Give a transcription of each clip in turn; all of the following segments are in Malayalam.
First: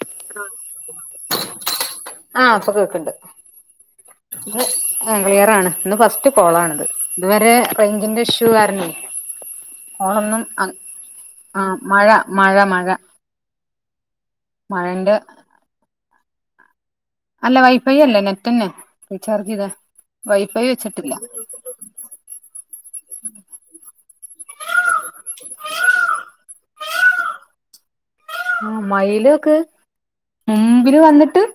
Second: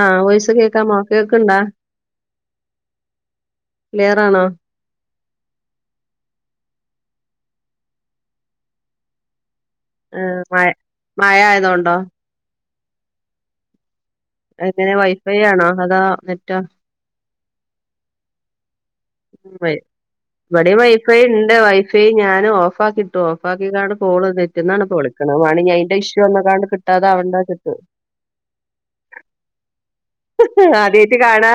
ആഹ് വോയിസ് കേക്കാമോ കേക്ക്ണ്ടാ ആ ആഹ് പ്പൊ കേക്കണ്ട് ക്ലിയറാണോ ആഹ് ക്ലിയർ ആണ് ഇന്ന് ഫസ്റ്റ് കോളാണിത് ഇതുവരെ റേഞ്ചിന്റെ ഇഷ്യൂ കാരണം കോള് ആഹ് ഒന്നും മഴ മഴ ആഹ് ആയതോണ്ടോ മഴ മഴ മഴ എങ്ങനെ മഴന്റെ വൈഫൈ ആണോ അതാ നെറ്റാ അല്ല വൈഫൈ അല്ല നെറ്റ് ന്നെ റീചാർജ് ചെയ്ത വൈഫൈ വെച്ചിട്ടില്ല എന്റെ വൈഫൈ ഞാന് ഓഫ ആക്കിയിട്ടു ഓഫ് ആക്കി കാണും കോള് നെറ്റ്‌ന്നാണ് പ്പോ വിളിക്കിണത് മാണി ഇനി അയിന്റെ ഇഷ്യൂ വന്നക്കാണ്ട് കിട്ടാതെ അവണ്ട വെച്ച് ആഹ് മയിലോക്ക് മുമ്പില് ആദ്യായിട്ട് വന്നിട്ട് കാണാ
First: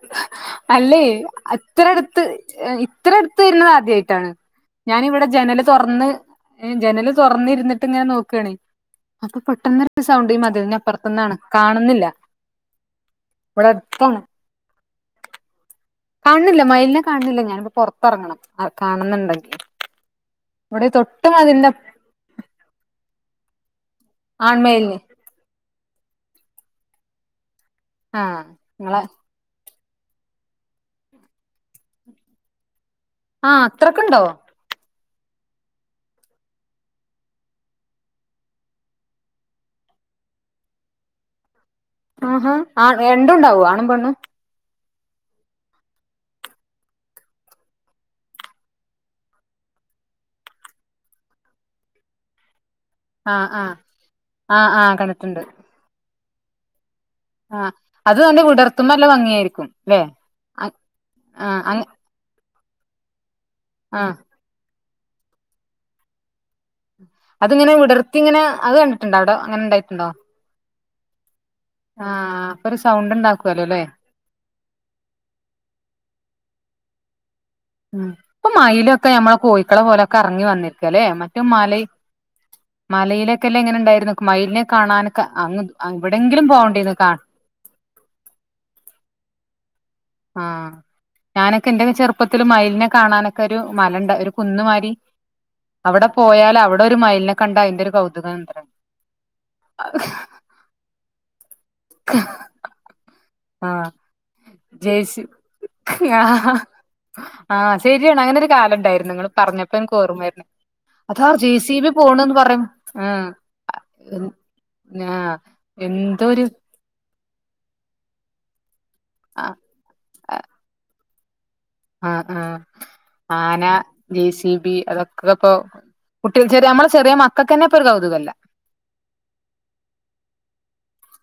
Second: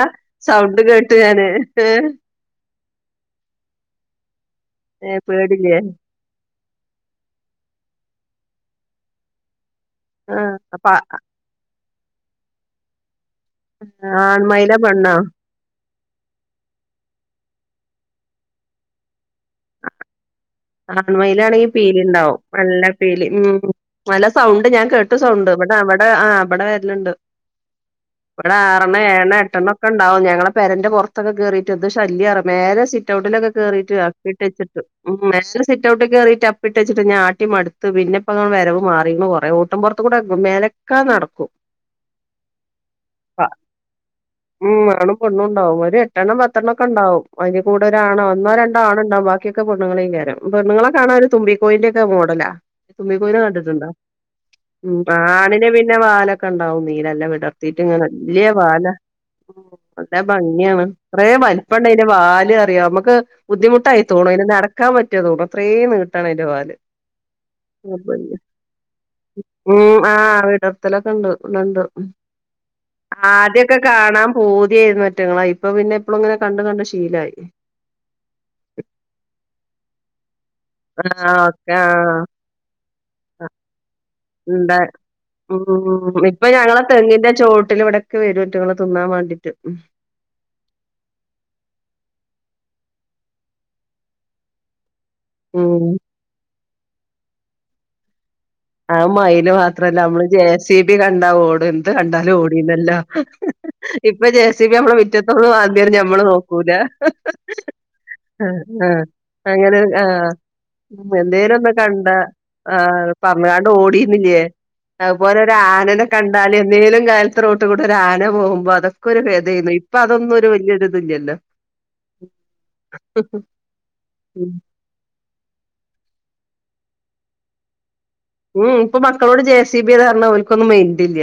സൗണ്ട് അല്ലേ കേട്ട് ഞാന് അത്ര അടുത്ത് എ ഇ ഇത്ര എടുത്ത് വരുന്നത് ആദ്യായിട്ടാണ് ഞാന് ഏഹ് ഇവിടെ ജനല് പേടില്ലേ തൊറന്ന് എ ജനല് തൊറന്ന് ഇരുന്നിട്ട് ഇങ്ങനെ നോക്കേണേ അപ്പ പെട്ടെന്ന് ഒരു ഒരു സൗണ്ട് ആഹ് മതിലിന്റെ അപ്പ അപ്പറത്തന്ന് ആണ് കാണുന്നില്ല ഇവിടെ അടുത്താണ് ആൺ മയില പെണ്ണാ കാണുന്നില്ല മയിലിനെ കാണുന്നില്ല ഞാൻ ഇനി ഇപ്പ പൊറത്ത് ഇറങ്ങണം കാണം എന്ന് ഒണ്ടെങ്കിൽ ഇവിടെ തൊട്ട് മതിലിന്റെ ഇണ്ടാവും നല്ല പീലി ഉ നല്ല സൗണ്ട് ഞാൻ കേ ആൺമയിലിന് ട്ട് സൗണ്ട് ഇവിടെ അവിടെ ആഹ് ഇവിടെ വെരലുണ്ട് ആഹ് ഇവിടെ ആറെണ്ണം നിങ്ങളെ ഏഴെണ്ണം എട്ടെണ്ണം ക്കെണ്ടാവും ഞങ്ങളെ പേരേന്റെ പൊറത്ത് ഒക്കെ കേറിയിട്ട് എന്ത് ശല്യാറിയോ മേലേ സി സിറ്റൗട്ടിൽ ഒക്കെ ആഹ് കേറിയിട്ട് അത്രക്കുണ്ടോ അപ്പിട്ട് വെച്ചിട്ട് ഉം സിറ്റൗട്ടിൽ കേറിയിട്ട് അപ്പിയിട്ട് വെച്ചിട്ട് ഞാൻ ആട്ടി മടുത്ത് പിന്നെ ഇപ്പ വെരവ് മാറിക്കണു കൊറേ ഓട്ടം പൊറത്ത് കൂടെ മേല് കാ നടക്കും ആഹാ ആഹ് രണ്ടും ണ്ടാവോ ആണും പെണ്ണും ഉം ആണും പെണ്ണും ഒണ്ടാവും ഒരു എട്ടെണ്ണം പത്തെണ്ണം ഒക്കെ ഒണ്ടാവും അയിലി കുടുതൽ ആണാ ഒന്നോ രണ്ടോ ആണ് ഒണ്ടാവും ബാക്കി ക്കെ പെണ്ണുങ്ങൾ എക്കാരം പെണ്ണുങ്ങളെ കാണാന് ഒരു തുമ്പിക്കോയിന്റെ ഒക്കെ മോഡലാ തുമ്പികോയിനെ ആഹ് ആഹ് കണ്ടിണ്ടോ ആഹ് ആഹ് ഉം കണ്ടിട്ടുണ്ട് ആണിന് പിന്നെ വാല് ഒക്കെ ഒണ്ടാവും നീല നല്ല വെ ആഹ് ടർത്തിട്ട് ഇങ്ങനെ അത് നല്ല വെല്യ വിടർത്തുമ്പോ വാലാ നല്ല ഭംഗിയായിരിക്കും ല്ലേ നല്ല ഭംഗി ആണ് കൊറേ ആഹ് വലുപ്പം അങ്ങ് ണ്ട് അയി അതിന്റെ വാല് അറിയാം നമുക്ക് ബുദ്ധിമുട്ടായി ആഹ് തോണു അയിന് നടക്കാൻ പറ്റിവോ തോണു അത്രയും നീട്ടാണ് അയിന്റെ വാല് അതിങ്ങനെ വിടർത്തി ഇങ്ങനെ അത് കണ്ടിട്ടുണ്ടോ അവിടെ അങ്ങനെ ഉം ഉണ്ടായിട്ടുണ്ടോ ആഹ് വിടർത്തില് ഒക്കെ ഒണ്ട് ണ്ടണ്ട് ആഹ് അപ്പൊ ഒരു സൗണ്ട് ഉണ്ടാക്കുവല്ലോ ആദ്യാക്കെ ല്ലേ കാണാം പൂതിയരുന്നു അവറ്റകളെ ഇപ്പൊ പിന്നെ എപ്പളും ഇങ്ങനെ കണ്ട് കണ്ട് ശീലായി ഉം ഇപ്പൊ മയില് ഒക്കെ ഞമ്മള കോയികളെ പോലെ ഒക്കെ കറങ്ങി വന്നിരിക്കല്ലേ ആഹ് മറ്റെ ഒക്കെ മല ആഹ് മലയിലക്കെ അല്ലേ ഇങ്ങനെ ണ്ടായിരുന്നു നോക്കൂ മയിലിനെ ഇണ്ട് കാണാന് ഒക്കെ അങ്ങ് എവിടെ ഉം എങ്കിലും പോവണ്ടിന്ന് കാ ക്ക് വരും അയ്ട്ടങ്ങൾ തിന്നാൻ വേണ്ടിട്ട് ഉം ആഹ് ഞാന് ഒക്കെ എന്റെ ഒക്കെ ചെറുപ്പത്തില് മയിലിനെ കാണാന് ഒക്കെ ഒരു മലേണ്ട് ഒരു കുന്നുമാരി ഉം അവടെ പോയാല് അവിടെ ഒരു മയിലിനെ കണ്ട അയിന്റെ ഒരു കൗതുക ആണ് അത്ര ആ മയില് മാത്ര അല്ല അമ്മള് ജെ സി ബി കണ്ടാ ഓടും എന്ത് കണ്ടാലും ഓടില്ലല്ലോ ആ ഇപ്പ ജെ സിബി അമ്മള ജേഴ്സി മിറ്റത്ത് വന്ന് മാന്തി ആയാലും ഞമ്മള് നോക്കൂല ആഹ് ശരിയാണ് അങ്ങനെ ഒരു ആഹ് കാലം ആഹ് ഒണ്ടായിരുന്നു നിങ്ങള് അങ്ങനെ പറഞ്ഞപ്പം എനിക്ക് ആഹ് ഓർമവരിന്ന് അതാ ജെ സി ബി പോണന്ന് പറയും ആഹ് പറഞ്ങ്ങാണ്ട് ഓടിന്നില്ലേ അതുപോലെ ഒരു ആനനെ എന്തോ ഒരു കണ്ടാല് എന്നേലും കാലത്ത് റോഡ് കൂടെ ഒര് ആന പോകുമ്പോ അത് ഒക്കെ ഒരു വേദ എയിരുന്നു ഇപ്പ അത് ഒന്നും ഒരു വെല്യ ഒരു ഇത് ഇല്ല അല്ലോ ആഹ് ആഹ് ആന, ജെ ഉം സി ബി, അതൊ ക്ക് ഇപ്പൊ കുട്ടികൾ ചെറിയ നമ്മള് ചെറിയ മക്കക്ക് അന്നെ ഇപ്പൊ ഒരു കൗതുകം ഇല്ല ഉം ഇപ്പൊ മക്കളോട് ജെ സി ബി എന്ന് പറഞ്ഞാ ഓൽക്ക് ഒന്നും മൈൻഡ് ഇല്ല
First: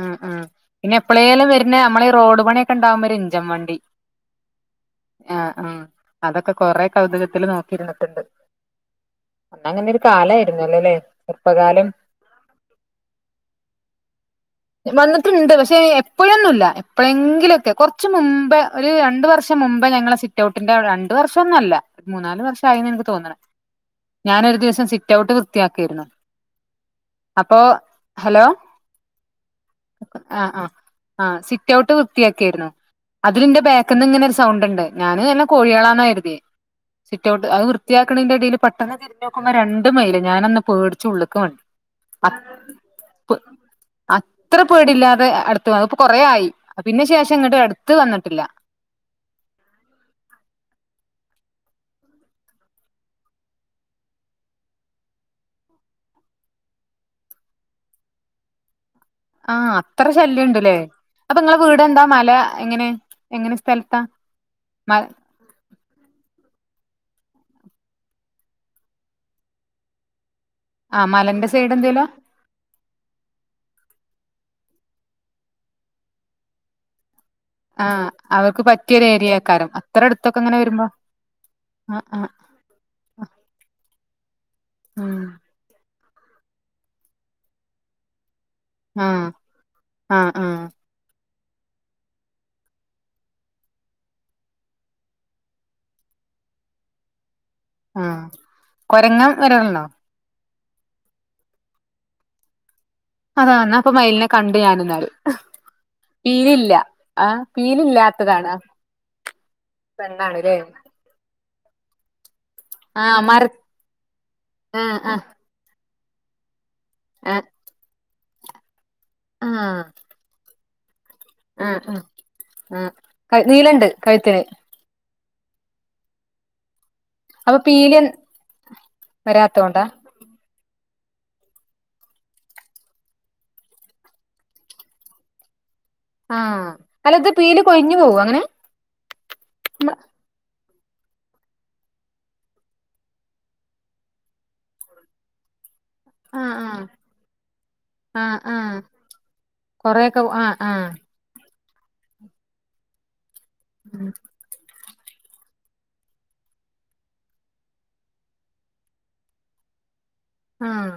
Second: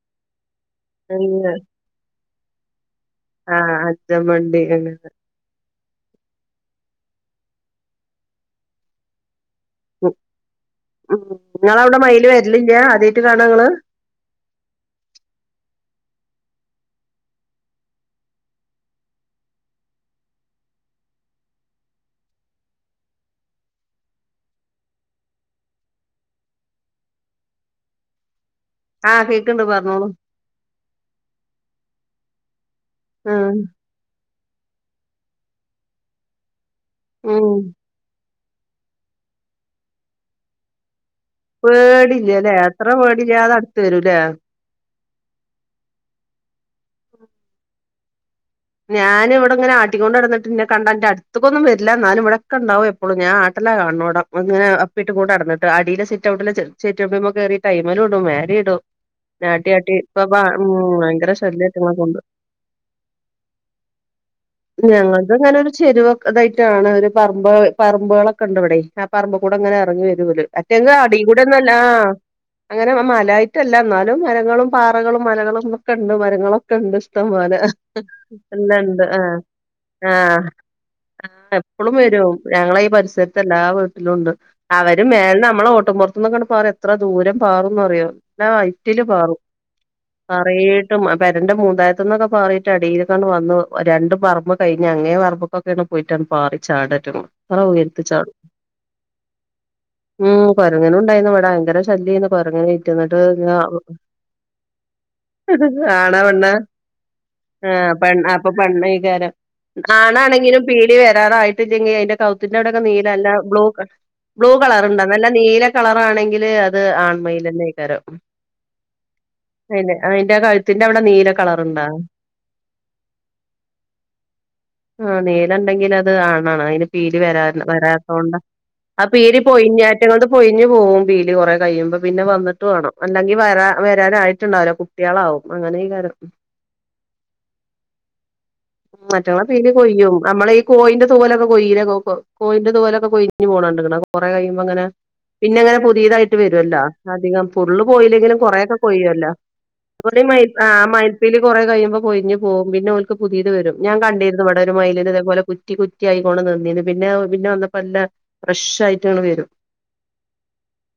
ആഹ് ആഹ് പിന്നെ എപ്പളേലും വെരുന്ന അമ്മളേ ഈ റോഡ് പണി ഒക്കെ എണ്ടാവുമ്പ ഒരു ഇഞ്ചൻ ആഹ് വണ്ടി അഞ്ചൻ വണ്ടി അങ്ങനെ ആഹ് ആഹ് അത് ഒക്കെ കൊറെ കൗതുകത്തില് നോക്കി ഇരുന്നിട്ട്ണ്ട് അന്നങ്ങനെ ഒരു ഉം കാലായിരുന്നു അല്ലേല്ലേ ചെറുപ്പകാലം തില്ലില്ല്യ ആദ്യായിട്ട് കാണാ ഇങ്ങള് വന്നിട്ട്ണ്ട് പക്ഷേ എപ്പഴ്ന്നില്ല എപ്പഴെങ്കിലൊക്കെ കൊറച്ച് മുമ്പേ ഒരു രണ്ടു വർഷം മുമ്പേ ഞങ്ങടെ സിറ്റ്ഔട്ടിൻ്റെ അവിടെ രണ്ട് വർഷൊന്നു അല്ല മൂന്നാല് വർഷായിന്ന് എനിക്ക് തോന്നണ് ഞാനൊരു ദിവസം സിറ്റ് ഔട്ട് വൃത്തിയാക്കായിരുന്നു അപ്പോ ഹലോ ആഹ് കേക്ക്ണ്ട് പറഞ്ഞോളൂ ആഹ് ആഹ് ആഹ് സിറ്റ് ഔട്ട് വൃത്തിയാക്കായിരുന്നു ആഹ് അതിലിൻ്റെ ബാ ക്ക്ന്ന് ഇങ്ങനെ ഒരു സൗണ്ട് ഇണ്ട് ഞാൻ വല്ല കോഴികളാന്ന കരുത്യേ സിറ്റഔട്ട് ഉം അത് വൃ ത്തിയാക്കേണേൻ്റെ എടേല് പെട്ടെന്ന് തിരിഞ്ഞോക്കുമ്പോ രണ്ട് മയില് ഞാനന്ന് പേടിച്ച് ഉള്ളിക്ക്ണി പേടി ഇല്ലാല്ലേ അത്ര പേടില്ലാതെ അടുത്ത് വരൂല്ലേ ഇത്ര പേടില്ലാതെ അടുത്ത് വന്നു ഇപ്പൊ കൊറേ ആയി പിന്നെ ശേഷം ഇങ്ങോട്ട് അടുത്ത് വന്നിട്ടില്ല ഞാന് ഇവിടെ ഇങ്ങനെ ആട്ടിക്കൊണ്ടടന്നിട്ട്ന്നെ കണ്ട ഇന്റെ അടുത്ത്ക്കൊന്നും വരില്ല എന്നാലും ഇവിടെക്കെണ്ടാവും എപ്പളും ഞാൻ ആട്ടലാ കാണോടം വന്നിങ്ങനെ അപ്പിട്ട് കൂടെ നടന്നിട്ട് അടിലെ സിറ്റ് ഔട്ടില് ചെചെറ്റുപടിമെ കേറിട്ട് അയ്മലും ഇടും മേലെ ഇടും നെ ആഹ് ആട്ടി ആട്ടി അത്ര ഇപ്പൊ ഭ ഉം ശല്യണ്ട്ല്ലേ ഭയങ്കര അപ്പൊ ഇങ്ങളെ ശല്യ അവറ്റങ്ങളെ വീടെന്താ കൊണ്ട് മല എങ്ങനെ എങ്ങനെ സ്ഥലത്താ മ ഞങ്ങൾ ഇതിങ്ങനെ ഒരു ചെരുവൊ ഇതായിട്ടാണ് ഒരു പറമ്പ് പറമ്പുകളൊക്കെണ്ട് ഇവടെ ആ പറമ്പ് കൂടെ ഇങ്ങനെ എറങ്ങി വരും ഇവല് മറ്റേങ്ക ആഹ് അടി കൂടെ മലന്റെ സൈഡ് ഒന്നല്ലാ എന്തേലും ആഹ് അങ്ങനെ മ മലായിട്ടല്ല എന്നാലും മരങ്ങളും, പാറകളും, മലകളും, ഒക്കെ ഇണ്ട് മരങ്ങളൊക്കെ ഉണ്ട് ഇഷ്‌ടംപോലെ ആഹ് അവർക്ക് എല്ലാണ്ട് പറ്റിയൊരു ആഹ് ഏരിയേക്കാരം അത്ര അടുത്തൊക്കെ ആഹ് ഇങ്ങനെ വരുമ്പോ ആഹ് എപ്പളും ആഹ് വരും ആഹ് ഞങ്ങളെ ഈ പരിസരത്ത് എല്ലാ വീട്ടിലും ഉണ്ട് അവരും ഉം മേല നമ്മളെ ഓട്ടും പൊറ ത്ത്ന്നൊക്കെണ്ട് പാറ എത്ര ദൂരം പാറുംന്ന് അറിയോ നല്ല ഹൈറ്റില് ആഹ് പാറും ആഹ് ആഹ് നറേയെ ട്ടും ആ പെരേന്റെ മൂന്തായത്ത്ന്നൊക്കെ പാറിട്ട് എടേല് ക്കണ്ട് വന്നു രണ്ട് പറമ്പ് കഴിഞ്ഞ അങ്ങേ പറമ്പക്കൊക്കെണ് പോയിട്ടാണ് അങ്ങ് പാറി ചാട അവറ്റങ്ങള് അത്ര ആഹ് ഉയരത്തിച്ചാടും കൊരങ്ങൻ വരലുണ്ടോ ഉം കൊരങ്ങനും ഉണ്ടായിരുന്ന് ഇവടെ ഭയങ്കര ശല്യംന്ന് കൊരങ്ങനെ റ്റ് എന്നിട്ട് ഇങ്ങ അതാ ന്നാ അപ്പൊ മയിലിനെ കണ്ട് ഞാനെന്നാല് ആ ആണാപെണ്ണാ പീലില്ല ആഹ് പെൺ അപ്പൊ പെണ്ണ് ആയികാരം പെണ്ണാണ്ല്ലേ ആണാണെങ്കിലും പീലി വരാറായിട്ട് ഇല്ലെങ്കി അയിൻ്റെ കവു ത്തിന്റെ അവടൊക്കെ നീല ആഹ് നല്ല മര ബ്ലൂ ബ്ലൂ കളർ ആഹ് ഇണ്ട്ന്ന് ആഹ് നല്ല നീല കളറാണെങ്കിൽ അത് ആൺ ആഹ് മയിലന്നെ കാരം ഉം ആഹ് പിന്നെ അയിൻ്റെ കഴുത്തിൻ്റെ അവടെ നീല ആഹ് കളറുണ്ടാ ആഹ് ആഹ് കരിനീലണ്ട് കഴുത്തില് ആഹ് നീല ഇണ്ടെങ്കിൽ അത് ആണാണ് അയിന് പീലി വരാ അപ്പൊ പീലി വരാത്തൊണ്ട ആ പീലി വരാത്തോണ്ടാ പൊഴിഞ്ഞാൽ ഇത് അങ്ങോട്ട് പൊയിഞ്ഞു പോവും പീലി കൊറെ കഴിയുമ്പോ പിന്നെ വന്നിട്ട് വേണം അല്ലെങ്കിൽ വരാ വരാനായിട്ടുണ്ടാവില്ല കു ട്ടികളാവും അങ്ങനെ ഈ കാ [unintelligible] ര്യ ആഹ് അല്ല ഇത് പീലി കൊഴിഞ്ഞു പോവും അങ്ങനെ- മറ്റോളെ പീലി കൊയ്യും നമ്മള് ഈ കോയിന്റെ തൊലൊക്കെ കൊഴിയുന്ന നോക്ക് കോയിന്റെ തോലൊക്കെ കൊയിഞ്ഞ് പോണ കണ്ട്ക്കണ് കൊറെ കഴിയുമ്പോ അങ്ങനെ- പിന്നെ അങ്ങനെ പുതിയതായിട്ട് ആഹ് വരുല്ലോ ആഹ് അധികം ഫുള്ള് ആഹ് പോയില്ലെങ്കിലും ആഹ് കൊറെക്കെ കൊഴിയല്ലോ ഇവടേം മയിൽ ആഹ് ആ മയിൽപീലി കൊറെ കഴിയുമ്പോ പൊയിഞ് പോവും പിന്നെ ഓൽക്ക് പുതിയത് വരും ഞാൻ കണ്ടിരു ഇവടൊരു മയിലിന് ഇതേപോലെ കുറ്റി കുറ്റി ആയി കൊറേ നിന്നേന് പിന്നെ പിന്നെ വന്നപ്പോ എല്ല ഫ്രഷ് ആയിട്ട് അങ്ങട് വരും ആഹ്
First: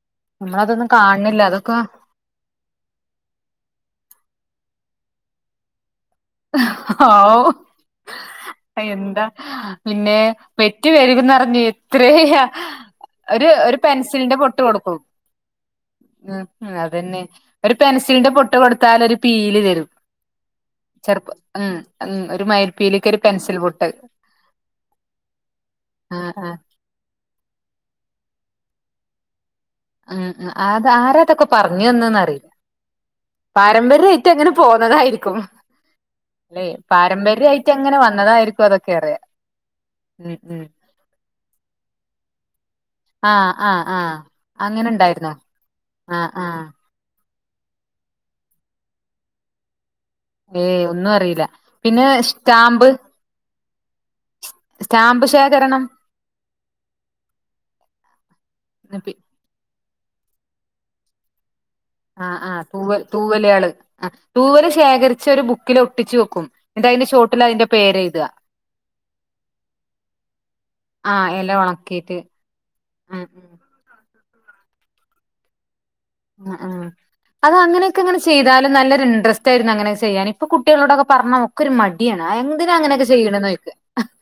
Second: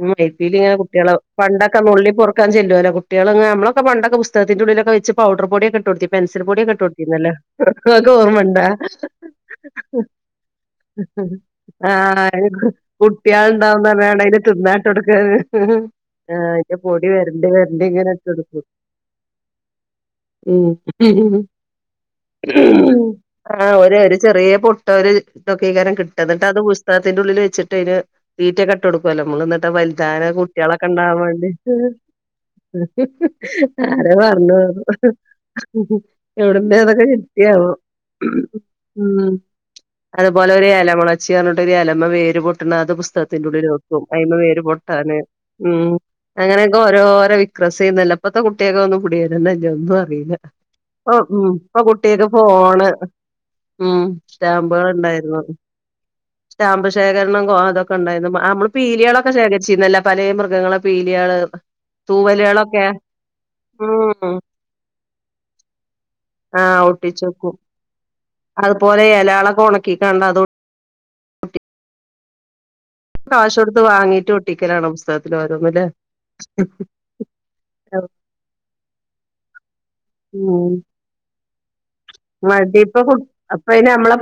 ഉം മയിൽപീലി ഇങ്ങനെ നമ്മളതൊന്നും കുട്ടികളെ കാൺണില്ല അതൊക്കെ പണ്ടൊക്കെ നുള്ളി പെറു ക്കാൻ ചെല്ലുവല്ലോ കുട്ടികള് അങ്ങ് നമ്മളൊക്കെ പണ്ടൊക്കെ പുസ്തകത്തിന്റെ ഉള്ളിലൊക്കെ വെച്ച് പൗഡറ് പൊടിക്കെ ഇടുകൊടുത്തി പെൻ പച്ചരി പൊടിയൊക്കെ ഇട്ട് കൊടുത്തിരുന്നല്ലോ ആവൂ അതും ഓർമ്മയുണ്ടാ എന്താ പിന്നെ പെറ്റ് പെരുകുന്നറിഞ്ഞ് എത്രയാ ആഹ് കുട്ട്യാൾ ഒരു ഒരു ഇണ്ടാവുന്ന് പറഞ്ഞാങ്ങാണ്ട് അതിന് തിന്നാൻ ഇട്ടു കൊടുക്കാണ് ഉം ഹും [unintelligible] ആഹ് അതന്നെ ഒരു ഇട്ട് പെൻസിലിന്റെ പൊട്ട് കൊടുക്കും കൊടുത്താല് ഒരു പീലി തരും ചെറുപ്പ ഉം ഉം ഉം ഒരു മയിൽപ്പീലിക്ക് ഒരു പെൻസിൽ ആ പൊട്ട് ഒരു ഒര് ചെറിയ പൊട്ടൊ ഒര്- നീകാരം [unintelligible] കട്ട ആഹ് എന്നിട്ട് ആഹ് അത് പുസ്തകത്തിന്റെ ഉള്ളിൽ വെച്ചിട്ട് അതിന് തീറ്റയൊക്കെ ഇട്ടു കൊടുക്കല്ലോ നമ്മള് എന്നിട്ട് വ- ധാ [unintelligible] ന ഉം ഉം കുട്ടികളൊക്കെ അത് ഉണ്ടാവാൻ ആരാതൊക്കെ വേണ്ടിട്ട് പറഞ്ഞു തന്നന്നറിയില്ല ആരാ പാരമ്പര്യായിട്ട് അങ്ങനെ പറഞ്ഞത് പോന്നതായിരിക്കും അല്ലെ എവിടുന്നാ അതൊക്കെ കിട്ടയത് ആവോ പാരമ്പര്യായിട്ട് അങ്ങനെ വന്നതായിരിക്കും അതൊക്കെ അറിയ ഉം അതുപോലെ ഉം ഒരു എലമുളച്ചി പറഞ്ഞിട്ട് ഒരു എലമ്മെ വേര് പൊട്ടുണ അതും പുസ്- പുസ്കത്തിൻ്റെ ആഹ് ഉള്ളില് ആഹ് വെക്കും ആഹ് അതിമേ വേര് അങ്ങനെ പൊട്ടാൻന് ഉണ്ടായിരുന്നോ ഉം ആഹ് ആഹ് അങ്ങനൊക്കെ വെ - ഓരോരവി. [unintelligible] ക്രസ് എയ്നി നില. ഇപ്പഴത്തെ കുട്ടികൾക്ക് അത് ഒന്നും പിടി കിട്ടുന്നില്ല എന്തുവാന്ന് അറിയില്ല ഏയ് ഒന്നും ഓ അറിയില്ല ഇപ്പൊ പിന്നെ കുട്ടികൾക്ക് ഫോണ് സ്റ്റാമ്പ് ഉം സ്റ്റാമ്പുകൾ സ്റ്റാമ്പ് ഇണ്ടായിരുന്നു ശേഖരണം സ്റ്റാമ്പ് ശേഖരണം കോ അതൊക്കെ ഉണ്ടായിരുന്നു നമ്മള് പി പീലികളൊക്കെ ശേഖരിച്ചിരുന്നല്ലോ പലെ മൃഗങ്ങളെ പീലികള് ആഹ് ആഹ് തൂവലുകളൊക്കെ തൂവ തൂവലകള് ഉം തൂവല് ശേഖരിച്ച് ഒരു ബുക്കില് ഒട്ടിച്ചു വെക്കും ആഹ് എന്നിട്ട് അതിന്റെ ഒട്ടിച്ചു ചോട്ടില് വെക്കും അതിന്റെ പേരെഴുതുക അതുപോലെ എലകളൊക്കെ ഒണക്കിക്കണ്ട അതും- ആഹ് എല ഒണക്കീട്ട്- ഉം കാശ് ഉം കൊടുത്ത് വാങ്ങീട്ട് ഒട്ടിക്കലാണ് പുസ്തകത്തിൽ ഓരോന്നില് ആഹ് ആഹ് അത് അങ്ങനെയൊക്കെ അങ്ങനെ ചെയ്താലും നല്ലൊരു ഇൻട്രസ്റ്റ് ആയിരുന്നു അങ്ങനെയൊക്കെ ചെയ്യാന് ഇപ്പൊ ഉം കുട്ടികളോടൊക്കെ- പറഞ്ഞാ ഒക്കെ ഒരു മടിയാണ് എന്തിനാ അങ്ങനെയൊക്കെ ചെയിണെന്ന് ചോദിക്കും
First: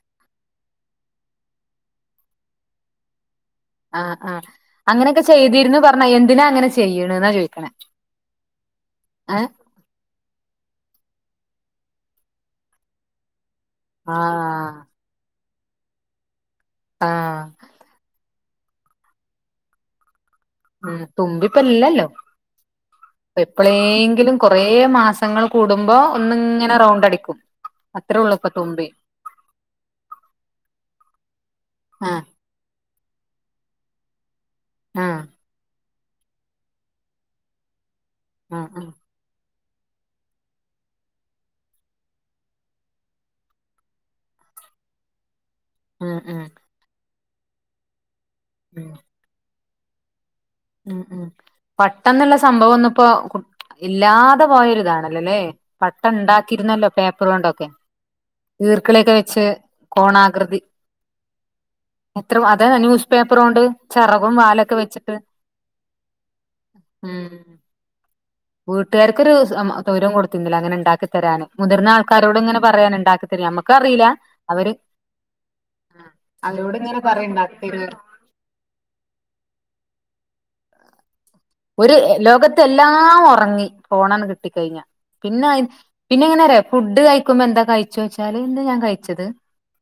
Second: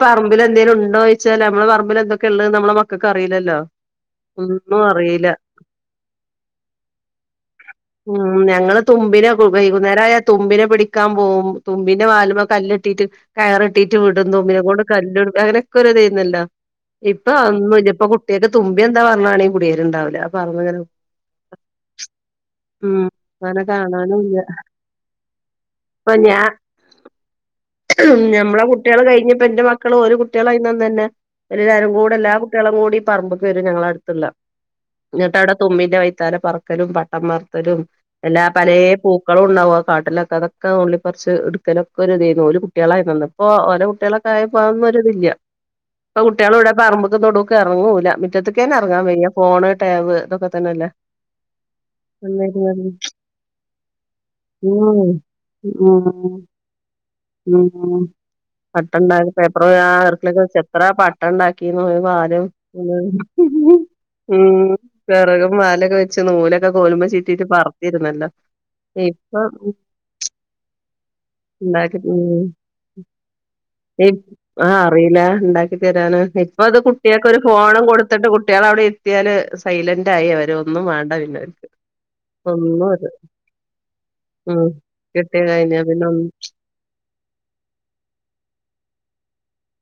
പറമ്പില് എന്തേലും ഉണ്ടോ ചോദിച്ചാല് നമ്മളെ പറമ്പിൽ എന്തൊക്കെ ഉള്ളെന്ന് നമ്മടെ മക്കൾക്കറിയില്ലല്ലോ ആഹ് ആഹ് അങ്ങനെയൊക്കെ ചെയ്തിരുന്നു പറഞ്ഞ എന്തിനാ അങ്ങനെ ചെയ്യിണെന്നാ ചോദിക്കണേ ഉം ഞങ്ങള് തുമ്പിനെ ഒക്കെ ഏഹ് ഉപ - വൈകുന്നേരം ആയാൽ തുമ്പിനെ പിടിക്കാൻ പോകും തുമ്പിന്റെ വാലുമേ കല്ല് കെട്ടിട്ട്- കയറ് കേട്ടിട്ട് വിടുന്നു ഇതിനെ ആഹ് കൊണ്ട് കല്ല് എടു അങ്ങനെയൊക്കെ ഒരു ഇത് ആയിരുന്നല്ലോ ഇപ്പൊ ആഹ് അതൊന്നും ഇല്ല ഇപ്പൊ കു- കുട്ടികൾക്ക് തുമ്പി എന്താ പറഞ്ഞാൽകൂടി കുടേ [unintelligible] രുണ്ടാവില്ല ഉം തുമ്പി ഇപ്പ ഇല്ലല്ലോ ഉം അങ്ങനെ എപ്പളെങ്കിലും കാണാനുംല്ല കൊറേ മാസങ്ങൾ കൂടുമ്പോ ഇപ്പൊ ഞാൻ ഒന്നിങ്ങനെ റൗണ്ട് അടിക്കും അത്രേ ഉള്ളൂ ഇപ്പൊ ഞമ്മളെ തുമ്പി കുട്ടികൾ കഴിഞ്ഞപ്പ എന്റെ മക്കളും ഒരു കുട്ടികള അയി തന്നെ എല്ലാരും കൂടെ ആഹ് എല്ലാ കുട്ടിയാളും കൂടി പറമ്പ്ക്ക്‌ വരും ഞങ്ങളുടെ അടുത്ത്ള്ള ആഹ് ന്നിട്ട് അവിടെ തുമ്പിന്റെ വ പറക്കലും പട്ടം പർത്തലും എല്ലാ ആഹ് പലേ ആഹ് പൂക്കളും ണ്ടാവും കാട്ടിലൊക്കെ അതൊക്കെ നുള്ളി പറിച്ച് ഇട്ക്കലൊക്കൊര് തേയ്ന്നു കുട്ടിയാളായിന്നന്ന് ഇപ്പോ ഓരോ കുട്ടിയാളൊക്കെ ആയപ്പോ അതൊന്നും ഒര്ത് ല്ല ഉം ഇപ്പൊ ഉം കുട്ടിയാളിവിടെ പറമ്പ് ഇപ്പൊ തൊടുക് എറങ്ങൂല മിറ്റത്ത്ക്കന്നെ ഉം എറങ്ങാൻവയ്യ ഫോണ് ടാബ് ഇതൊക്കെ ഉം ഉം പെട്ടെന്ന്ള്ള തന്നെല്ലേ സംഭവം ഒന്നുപ്പോ ഇല്ലാതെ ഉം പോയൊരുതാണല്ലോല്ലേ പട്ടം ഇണ്ടാക്കിരുന്നല്ലോ പേപ്പറ് കൊണ്ട് ആ ആഹ് പട്ട ഇണ്ടാ പേപ്പറ് ആ ഈർക്കിളിയൊക്കെ വെച്ച് കോണാകൃതി എത്ര പട്ടം ഇണ്ടാക്കിയിന്നു ഒരു എത്ര വാലും അതെ ന്യൂസ് പേപ്പർ കൊണ്ട് ചിറകും ഉം വാലൊക്കെ വെച്ചിട്ട് വിറകും വാലൊക്കെ വെച്ച് നൂലൊക്കെ കോല്മെ ഉം ചീറ്റീട്ട് പറത്തിരുന്നല്ലോ വീട്ടുകാർക്കൊരു ഇപ്പൊ തൗരോം കൊടുത്തിന്നില്ല അങ്ങനെ ഇണ്ടാക്കിത്തരാന് ഇണ്ടാക്കി ഉം നമ്മക്ക് അറിയില്ല ആ അവര് അറീല ഇണ്ടാക്കി തരാന്ന് ഇപ്പൊ അവരോട് ഇത് ഇങ്ങനെ പറയും കുട്ടിയാക്കൊര് ഉണ്ടാക്കി ഫോണും തരോ കൊടു പട്ട കുട്ടിയാളെ അവിടെ ഇരുത്തിയാല് സൈലന്റ് ആയി അവര് ഒന്നും വേണ്ട പിന്നെ അവ ഒരു ലോകത്ത് എല്ലാം ഒറങ്ങി പോണാണ്ട് കിട്ടി ഉം കഴിഞ്ഞ കിട്ടിയ പിന്നെ അയി കഴിഞ്ഞ പിന്നെ എങ്ങനെന്നറി ഫുഡ് കഴിക്കുമ്പോ എന്താ കഴിച്ചു വെച്ചാല് എന്താ ഞാൻ കഴിച്ചത്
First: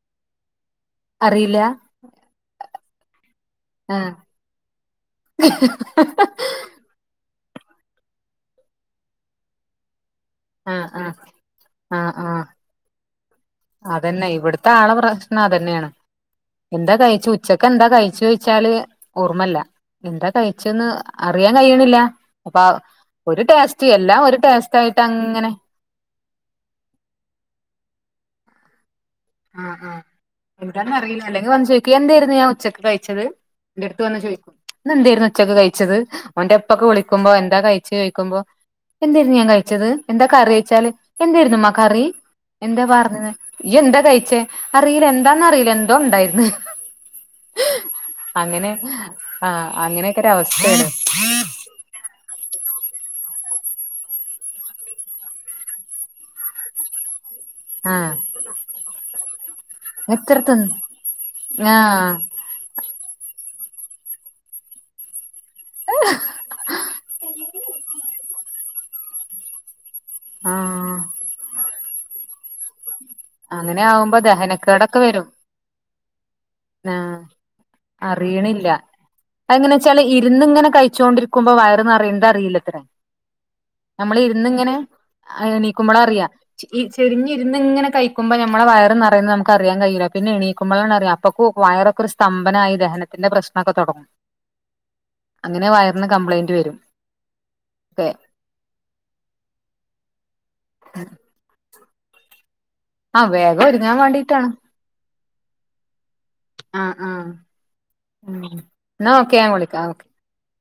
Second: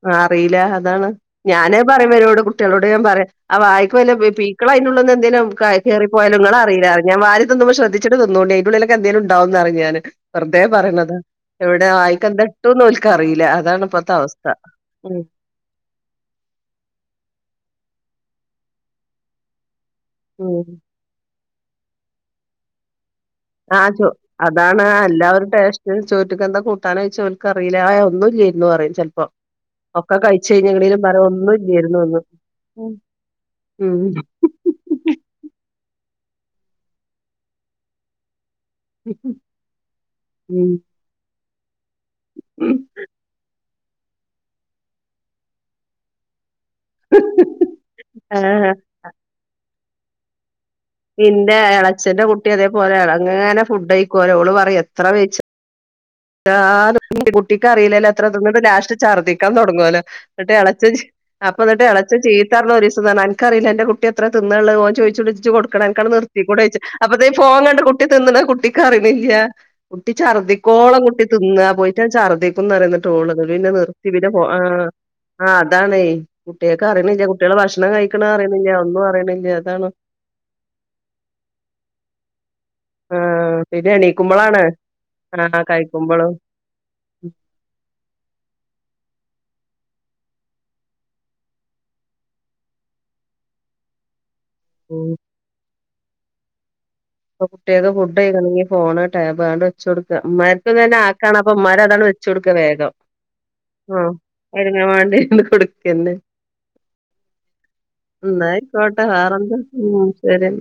ആ അറീല്ല അതാണ് അറിയില്ല ഞാനത് പറയുവരോട് കുട്ടിയാളോട് ഞാൻ പറയും അവായിക്ക ആഹ് വല്ല ക്കള്യിന്റെ ഉള്ള്ന്നെന്തേലും കേറി പോയാലും ങ്ങള അറീല്ല റിം ഞാൻ വാരി തിന്ന്മ്പോ ശ്രദ്ധിച്ചിട്ട് തിന്നോണ്ടിം അയിന്റെ ള്ളിലൊകെ എന്തേലും ഉണ്ടാവുംന്നറിം ഞാന് വെറ്തെ ആഹ് ആഹ് പറീണതാ എവിടെ ആഹ് ആഹ് വായിക്കെന്താ ഇട്ടൂന്ന് ഒല്ക്ക്‌ അറീല അതാണ് ഇപ്പത്തെ അതന്നെ അവസ്ഥ [unintelligible] ഉം പ്രശ്നം അതന്നെണ് എന്താ കഴിച്ചു ഉച്ചകെന്താ കഴിച്ചോയ്ച്ചാല് ഓർമ്മല്ല എന്താ ഉം കഴിച്ചന്ന് അറിയാൻ കഴിയണില്ല അപ്പ ഒരു ടേസ്റ്റ് എല്ലാം ഒരു ടേസ്റ്റ് ആയിട്ട് അങ്ങനെ ചോറ്റ് കെന്താ കൂട്ടാന് ഓഴ്ച്ചാ ഓല്ൽക്കറീല ഏ ഒന്നുല്ലെര്ന്നുഅറിം ചെലപ്പോ ആഹ് ആഹ് ഒക്കെ കഴിച്ച് എന്താന്ന് കഴിഞ്ഞ അറിയില്ല പറിം അല്ലെങ്കിൽ ഒന്നുല്ലേര്ന്നുന്ന് എന്റെട്ത്ത് വന്ന് ചോയി ന്നെന്തായ്രുന്നു ഉച്ചക്ക് കഴിച്ചത് ഓന്റെ ഇപ്പൊക്കെ വിളിക്കുമ്പോ എന്താ കഴ്ച്ചു ചോയ്ക്കുമ്പോ എന്തേയിരുന്നു ഞാൻ കഴിച്ചത് എന്താ കറി ഉം ഓഴ്ച്ചാല് എന്തേയിരുന്നുമ്മ കറി എന്താ പാർന്നിന്നെ ഇയ്യെന്താ കഴിച്ചേ അറീല എന്താന്നറീല്ല എന്തോ ഉണ്ടായിര്ന്ന് ആഹ് അങ്ങനെ ആ അങ്ങനെയൊക്കെ ഒരു അവസ്ഥയാണ് ഇന്റെ എളച്ഛൻ്ന്റെ കുട്ടി അതേപോലെങ്ങനെ ഫുഡ്ഴ്ക്കോലോ ഓള് പറയും എത്ര വെയി ആഹ്കുട്ടിക്ക് അറിയില്ലല്ലോ ആഹ് എത്ര തിന്നിട്ടും ലാസ്റ്റ് ഛർദിക്കാൻ തുടങ്ങോല്ലോ എത്ര ന്നിട്ട് തിന്ന് എളച്ച അപ്പൊ ന്നിട്ട് ആഹ് എളച്ചൻ ചീത്തർഞ്ഞു ഒരീസം അനക്കറിലെ അന്റെ കുട്ടി എത്ര തിന്നാള്ളത് ഓൻ ചോയിച്ചു അണക്കണ്ട് നിർത്തി കൂടെ ഓഴ്ച്ച് അപ്പൊ ഫോൺ കണ്ട കുട്ടി തിന്നണ കുട്ടിക്ക് അറിണില്ല കുട്ടി ആഹ് ചർദ്ദിക്കോളം കുട്ടി തിന്ന പോയിട്ടൺൻ ചർദ്ദി റയുന്നിട്ടോള് പിന്നെ അങ്ങനെ നിർത്തി ആവുമ്പോ പിന്നെ ആഹ് ദഹനക്കേടൊക്കെ വരും ആഹ് അതാണയ് ആഹ് കുട്ടിയാള്ക്കറീണില്ല കുട്ടിയാള് ഭക്ഷണം കഴിക്ക്ണത് അറീണ്ല്ല ഒന്നും അറീണില്ല അതാണ് ഇര്ന്ന്ങ്ങനെ കഴിച്ചോണ്ടിരിക്കുമ്പോ വയറ് നെറീണത് അറില്ലത്രേ ആഹ് പിന്നെ നമ്മള് എണീക്കുമ്പളാണ് ഇര്ന്ന്ങ്ങനെ ആഹ് എണീ ക്കുമ്പോള കഴിക്കുമ്പളും അറിയാ ഈ ചെരിഞ്ഞിരുന്ന് ഇങ്ങനെ കഴി രിക്കുമ്പോ നമ്മള വയർ നറയുന്നത് നമുക്കറിയാൻ കഴിയില്ല പിന്നെ എണീക്കുമ്പോ ആണ് അറിയ അപ്പപ്പോ വയറക്കെ ഒരു സ്തംഭനായി ദഹന ഹനത്തിന്റെ പ്രശ്നക്കെ തൊടങ്ങും ഉം അങ്ങനെ വയറിന്ന് കംപ്ലയിന്റ് വരും ഇപ്പ കുട്ട്യാക്ക് ഫുഡയ്ക്കണെങ്കി ഫോണ്, ടാബ് ആണ്ട് വെച്ചൊട്ക്ക മ്മാര്ക്കും തെന്നെ ‌ആക്കാണ് അപ്പ മ്മാരതണ്ട് വെ ച്ചൊട്ക്ക വേഗം ആ വേഗം ഒരുങ്ങാൻ ആഹ് വേണ്ടിട്ടാണ് [unintelligible] വാണ്ടി അണ്ട് കൊടുക്കെന്നെ ആ ആ ന്നാ അയ്ക്കോട്ടെ എന്നാ ഓക്കെ ഞാൻ വേറെന്താ വിളിക്കാം ഓക്കെ ഉം ശെരി